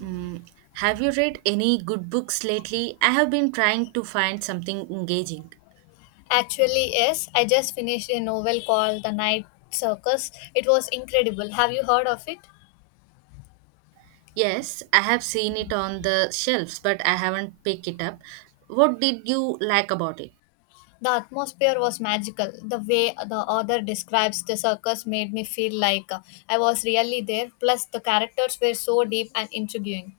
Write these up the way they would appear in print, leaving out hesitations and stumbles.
Mm, have you read any good books lately? I have been trying to find something engaging. Actually, yes, I just finished a novel called The Night Circus. It was incredible. Have you heard of it? Yes, I have seen it on the shelves, but I haven't picked it up. What did you like about it? The atmosphere was magical. The way the author describes the circus made me feel like I was really there. Plus, the characters were so deep and intriguing.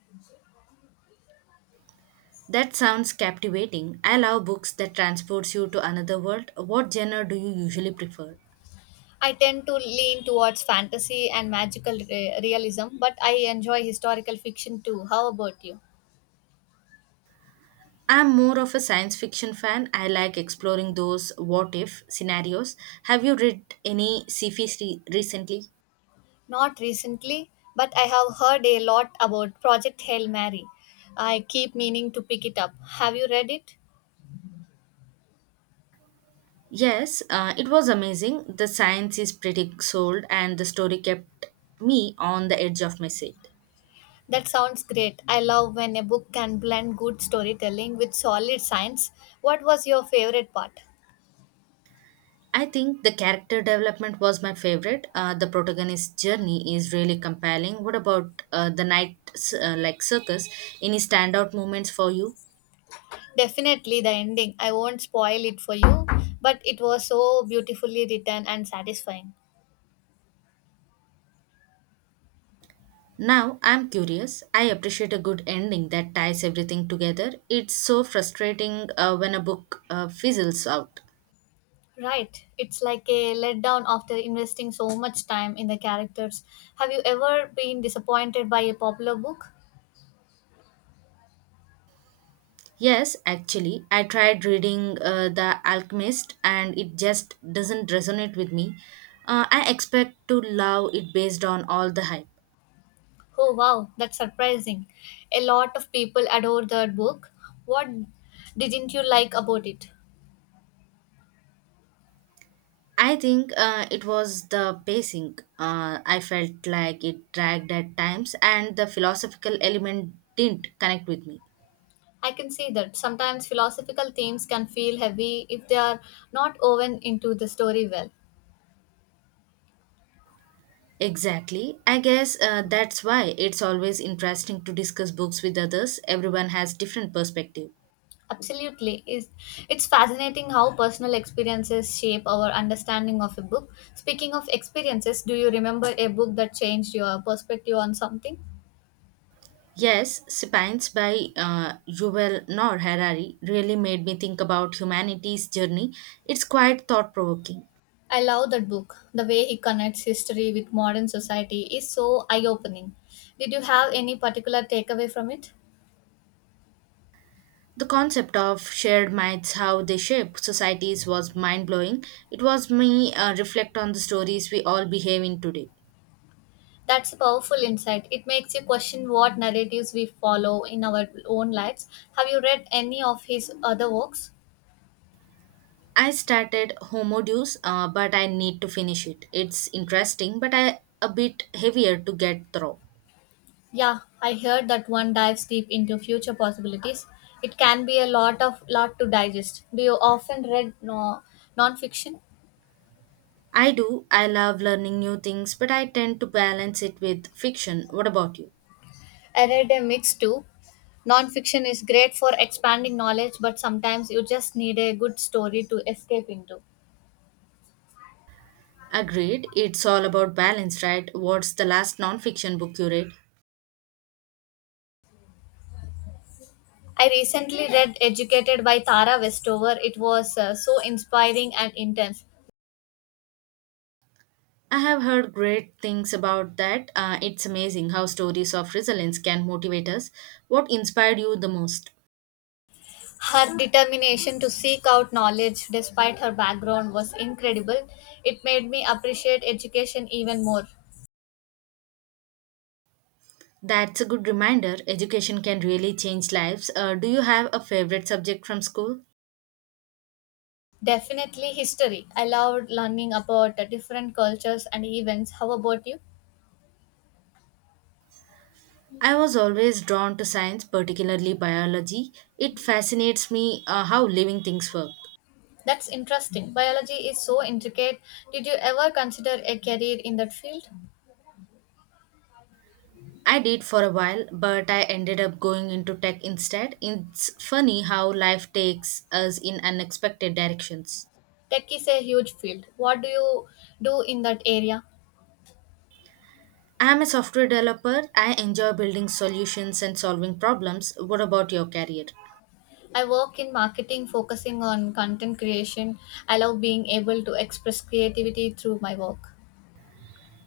That sounds captivating. I love books that transports you to another world. What genre do you usually prefer? I tend to lean towards fantasy and magical realism, but I enjoy historical fiction too. How about you? I'm more of a science fiction fan. I like exploring those what if scenarios. Have you read any recently? Not recently, but I have heard a lot about Project Hail Mary. I keep meaning to pick it up. Have you read it? Yes, it was amazing. The science is pretty sold, and the story kept me on the edge of my seat. That sounds great. I love when a book can blend good storytelling with solid science. What was your favorite part? I think the character development was my favorite. The protagonist's journey is really compelling. What about the night like circus? Any standout moments for you? Definitely the ending. I won't spoil it for you, but it was so beautifully written and satisfying. Now I'm curious. I appreciate a good ending that ties everything together. It's so frustrating when a book fizzles out. Right. It's like a letdown after investing so much time in the characters. Have you ever been disappointed by a popular book? Yes, actually, I tried reading The Alchemist and it just doesn't resonate with me. I expect to love it based on all the hype. Oh wow, that's surprising. A lot of people adore that book. What didn't you like about it? I think it was the pacing. I felt like it dragged at times and the philosophical element didn't connect with me. I can see that sometimes philosophical themes can feel heavy if they are not woven into the story well. Exactly. I guess that's why it's always interesting to discuss books with others. Everyone has different perspectives. Absolutely. It's fascinating how personal experiences shape our understanding of a book. Speaking of experiences, do you remember a book that changed your perspective on something? Yes, Spines by Yuval Noah Harari really made me think about humanity's journey. It's quite thought provoking. I love that book. The way he connects history with modern society is so eye opening. Did you have any particular takeaway from it? The concept of shared minds, how they shape societies, was mind blowing. It was me reflect on the stories we all behave in today. That's a powerful insight. It makes you question what narratives we follow in our own lives. Have you read any of his other works? I started Homo Deus, but I need to finish it. It's interesting, but I a bit heavier to get through. Yeah, I heard that one dives deep into future possibilities. It can be a lot to digest. Do you often read no, non-fiction? I do. I love learning new things, but I tend to balance it with fiction. What about you? I read a mix too. Nonfiction is great for expanding knowledge, but sometimes you just need a good story to escape into. Agreed. It's all about balance, right? What's the last nonfiction book you read? I recently read Educated by Tara Westover. It was so inspiring and intense. I have heard great things about that. It's amazing how stories of resilience can motivate us. What inspired you the most? Her determination to seek out knowledge despite her background was incredible. It made me appreciate education even more. That's a good reminder. Education can really change lives. Do you have a favorite subject from school? Definitely history. I loved learning about different cultures and events. How about you? I was always drawn to science, particularly biology. It fascinates me how living things work. That's interesting. Biology is so intricate. Did you ever consider a career in that field? I did for a while, but I ended up going into tech instead. It's funny how life takes us in unexpected directions. Tech is a huge field. What do you do in that area? I am a software developer. I enjoy building solutions and solving problems. What about your career? I work in marketing focusing on content creation. I love being able to express creativity through my work.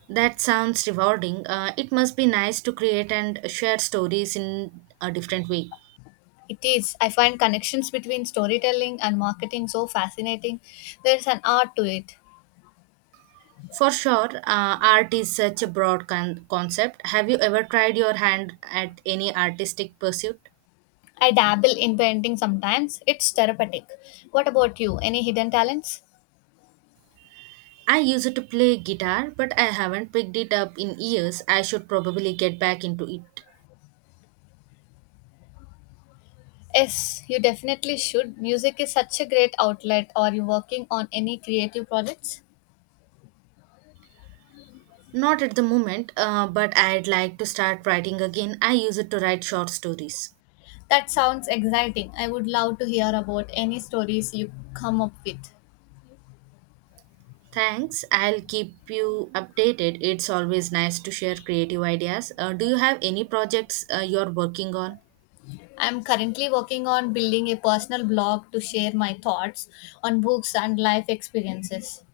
That sounds rewarding. It must be nice to create and share stories in a different way. It is. I find connections between storytelling and marketing so fascinating. There's an art to it. For sure, art is such a broad concept. Have you ever tried your hand at any artistic pursuit? I dabble in painting sometimes. It's therapeutic. What about you? Any hidden talents? I used to play guitar, but I haven't picked it up in years. I should probably get back into it. Yes, you definitely should. Music is such a great outlet. Are you working on any creative projects? Not at the moment, but I'd like to start writing again. I used to write short stories. That sounds exciting. I would love to hear about any stories you come up with. Thanks. I'll keep you updated. It's always nice to share creative ideas. Do you have any projects you're working on? I'm currently working on building a personal blog to share my thoughts on books and life experiences.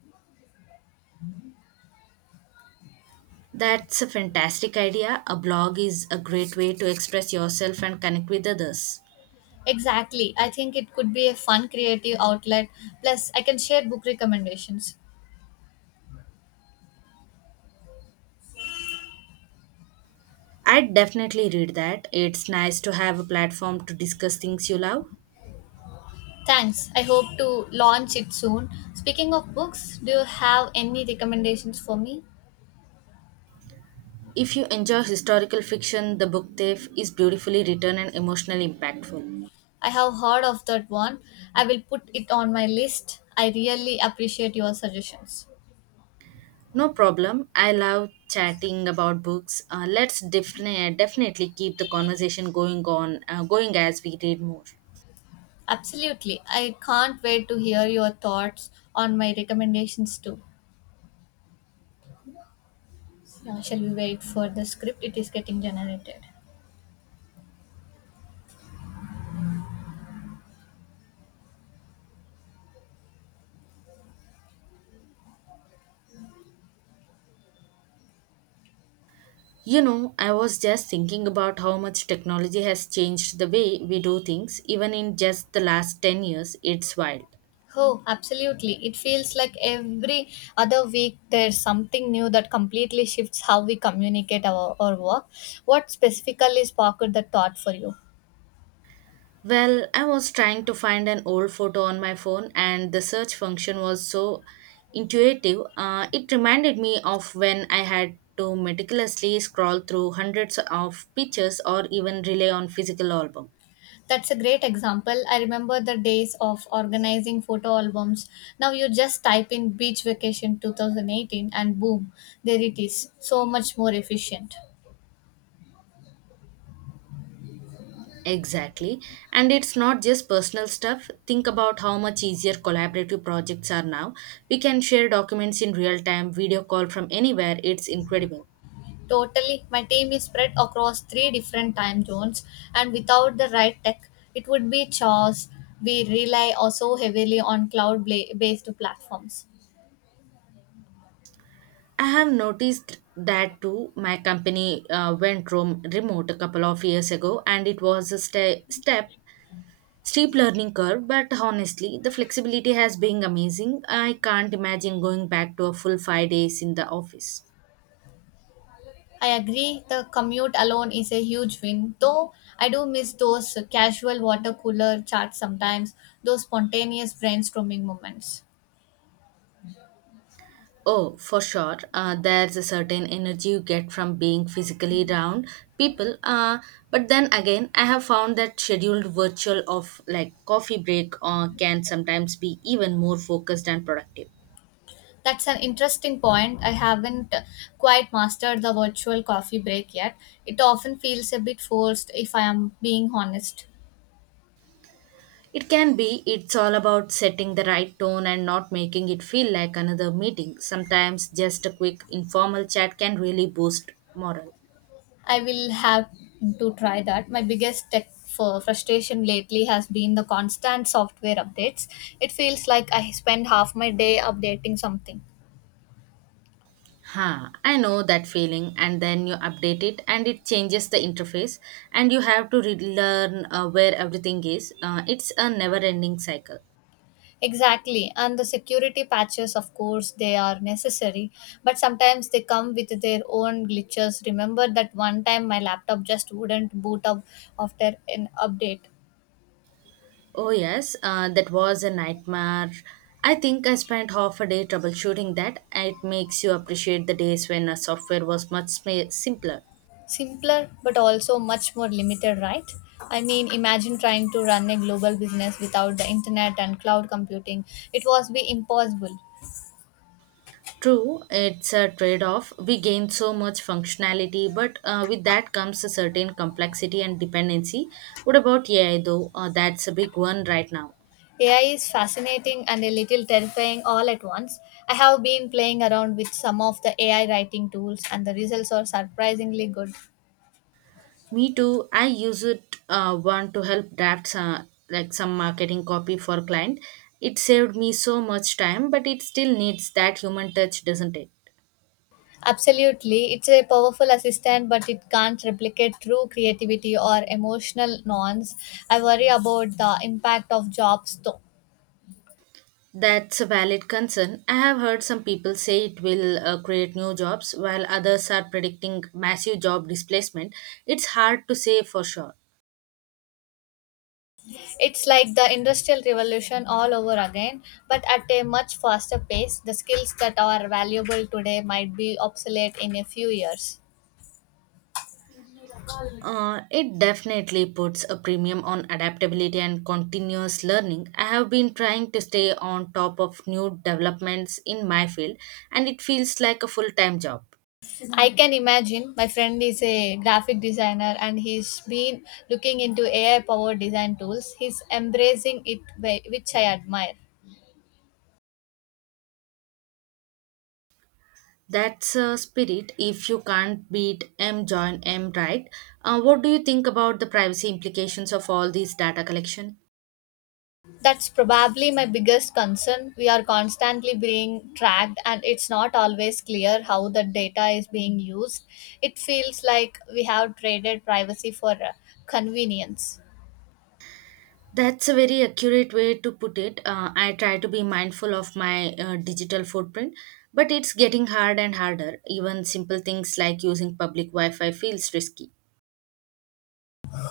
That's a fantastic idea. A blog is a great way to express yourself and connect with others. Exactly. I think it could be a fun creative outlet. Plus, I can share book recommendations. I'd definitely read that. It's nice to have a platform to discuss things you love. Thanks. I hope to launch it soon. Speaking of books, do you have any recommendations for me? If you enjoy historical fiction, The Book Thief is beautifully written and emotionally impactful. I have heard of that one. I will put it on my list. I really appreciate your suggestions. No problem. I love chatting about books. Let's definitely keep the conversation going going as we read more. Absolutely. I can't wait to hear your thoughts on my recommendations too. Yeah, shall we wait for the script? It is getting generated. I was just thinking about how much technology has changed the way we do things, even in just the last 10 years. It's wild. Oh, absolutely. It feels like every other week there's something new that completely shifts how we communicate our work. What specifically sparked the thought for you? Well, I was trying to find an old photo on my phone, and the search function was so intuitive. It reminded me of when I had to meticulously scroll through hundreds of pictures or even rely on physical album. That's a great example. I remember the days of organizing photo albums. Now you just type in beach vacation 2018 and boom, there it is. So much more efficient. Exactly. And it's not just personal stuff. Think about how much easier collaborative projects are now. We can share documents in real time, video call from anywhere. It's incredible. Totally. My team is spread across three different time zones, and without the right tech, it would be chaos. We rely also heavily on cloud based platforms. I have noticed that too. My company remote a couple of years ago, and it was a ste- step steep learning curve. But honestly, the flexibility has been amazing. I can't imagine going back to a full 5 days in the office. I agree, the commute alone is a huge win, though I do miss those casual water cooler chats sometimes, those spontaneous brainstorming moments. Oh, for sure. There's a certain energy you get from being physically around people. But then again, I have found that scheduled virtual of like coffee break can sometimes be even more focused and productive. That's an interesting point. I haven't quite mastered the virtual coffee break yet. It often feels a bit forced if I am being honest. It can be, it's all about setting the right tone and not making it feel like another meeting. Sometimes just a quick informal chat can really boost morale. I will have to try that. My biggest tech for frustration lately has been the constant software updates. It feels like I spend half my day updating something. Huh, I know that feeling, and then you update it and it changes the interface, and you have to relearn where everything is. It's a never ending cycle. Exactly, and the security patches, of course, they are necessary, but sometimes they come with their own glitches. Remember that one time my laptop just wouldn't boot up after an update. Oh, yes, that was a nightmare. I think I spent half a day troubleshooting that. It makes you appreciate the days when a software was much simpler. Simpler, but also much more limited, right? I mean, imagine trying to run a global business without the internet and cloud computing. It was be impossible. True, it's a trade off. We gain so much functionality, but with that comes a certain complexity and dependency. What about AI though? That's a big one right now. AI is fascinating and a little terrifying all at once. I have been playing around with some of the AI writing tools, and the results are surprisingly good. Me too. I use it one to help draft some marketing copy for client. It saved me so much time, but it still needs that human touch, doesn't it? Absolutely, it's a powerful assistant, but it can't replicate true creativity or emotional nuance. I worry about the impact of jobs, though. That's a valid concern. I have heard some people say it will create new jobs, while others are predicting massive job displacement. It's hard to say for sure. It's like the industrial revolution all over again, but at a much faster pace. The skills that are valuable today might be obsolete in a few years. It definitely puts a premium on adaptability and continuous learning. I have been trying to stay on top of new developments in my field, and it feels like a full time job. I can imagine my friend is a graphic designer and he's been looking into AI powered design tools. He's embracing it, which I admire. That's a spirit. If you can't beat M, join M, right? What do you think about the privacy implications of all these data collection? That's probably my biggest concern. We are constantly being tracked, and it's not always clear how the data is being used. It feels like we have traded privacy for convenience. That's a very accurate way to put it. I try to be mindful of my digital footprint, but it's getting hard and harder. Even simple things like using public Wi Fi feels risky.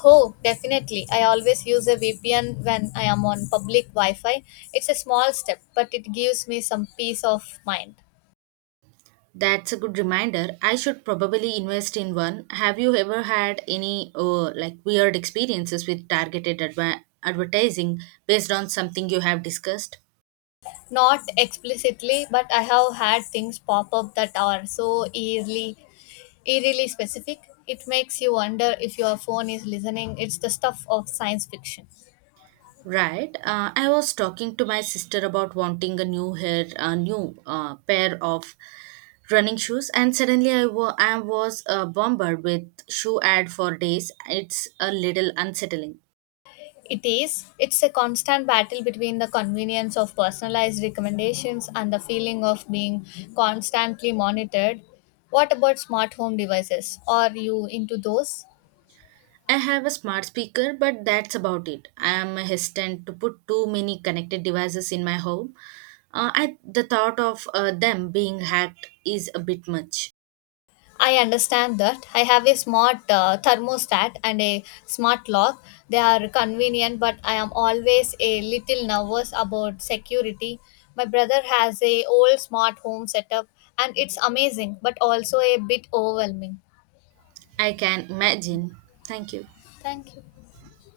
Oh, definitely. I always use a VPN when I am on public Wi Fi. It's a small step, but it gives me some peace of mind. That's a good reminder. I should probably invest in one. Have you ever had any weird experiences with targeted advertising based on something you have discussed? Not explicitly, but I have had things pop up that are so eerily, eerily specific. It makes you wonder if your phone is listening. It's the stuff of science fiction. Right. I was talking to my sister about wanting a new pair of running shoes, and suddenly I was bombarded with shoe ad for days. It's a little unsettling. It is. It's a constant battle between the convenience of personalized recommendations and the feeling of being constantly monitored. What about smart home devices? Are you into those? I have a smart speaker, but that's about it. I am hesitant to put too many connected devices in my home. The thought of them being hacked is a bit much. I understand that. I have a smart thermostat and a smart lock. They are convenient, but I am always a little nervous about security. My brother has a old smart home setup and it's amazing, but also a bit overwhelming. I can imagine. Thank you. Thank you.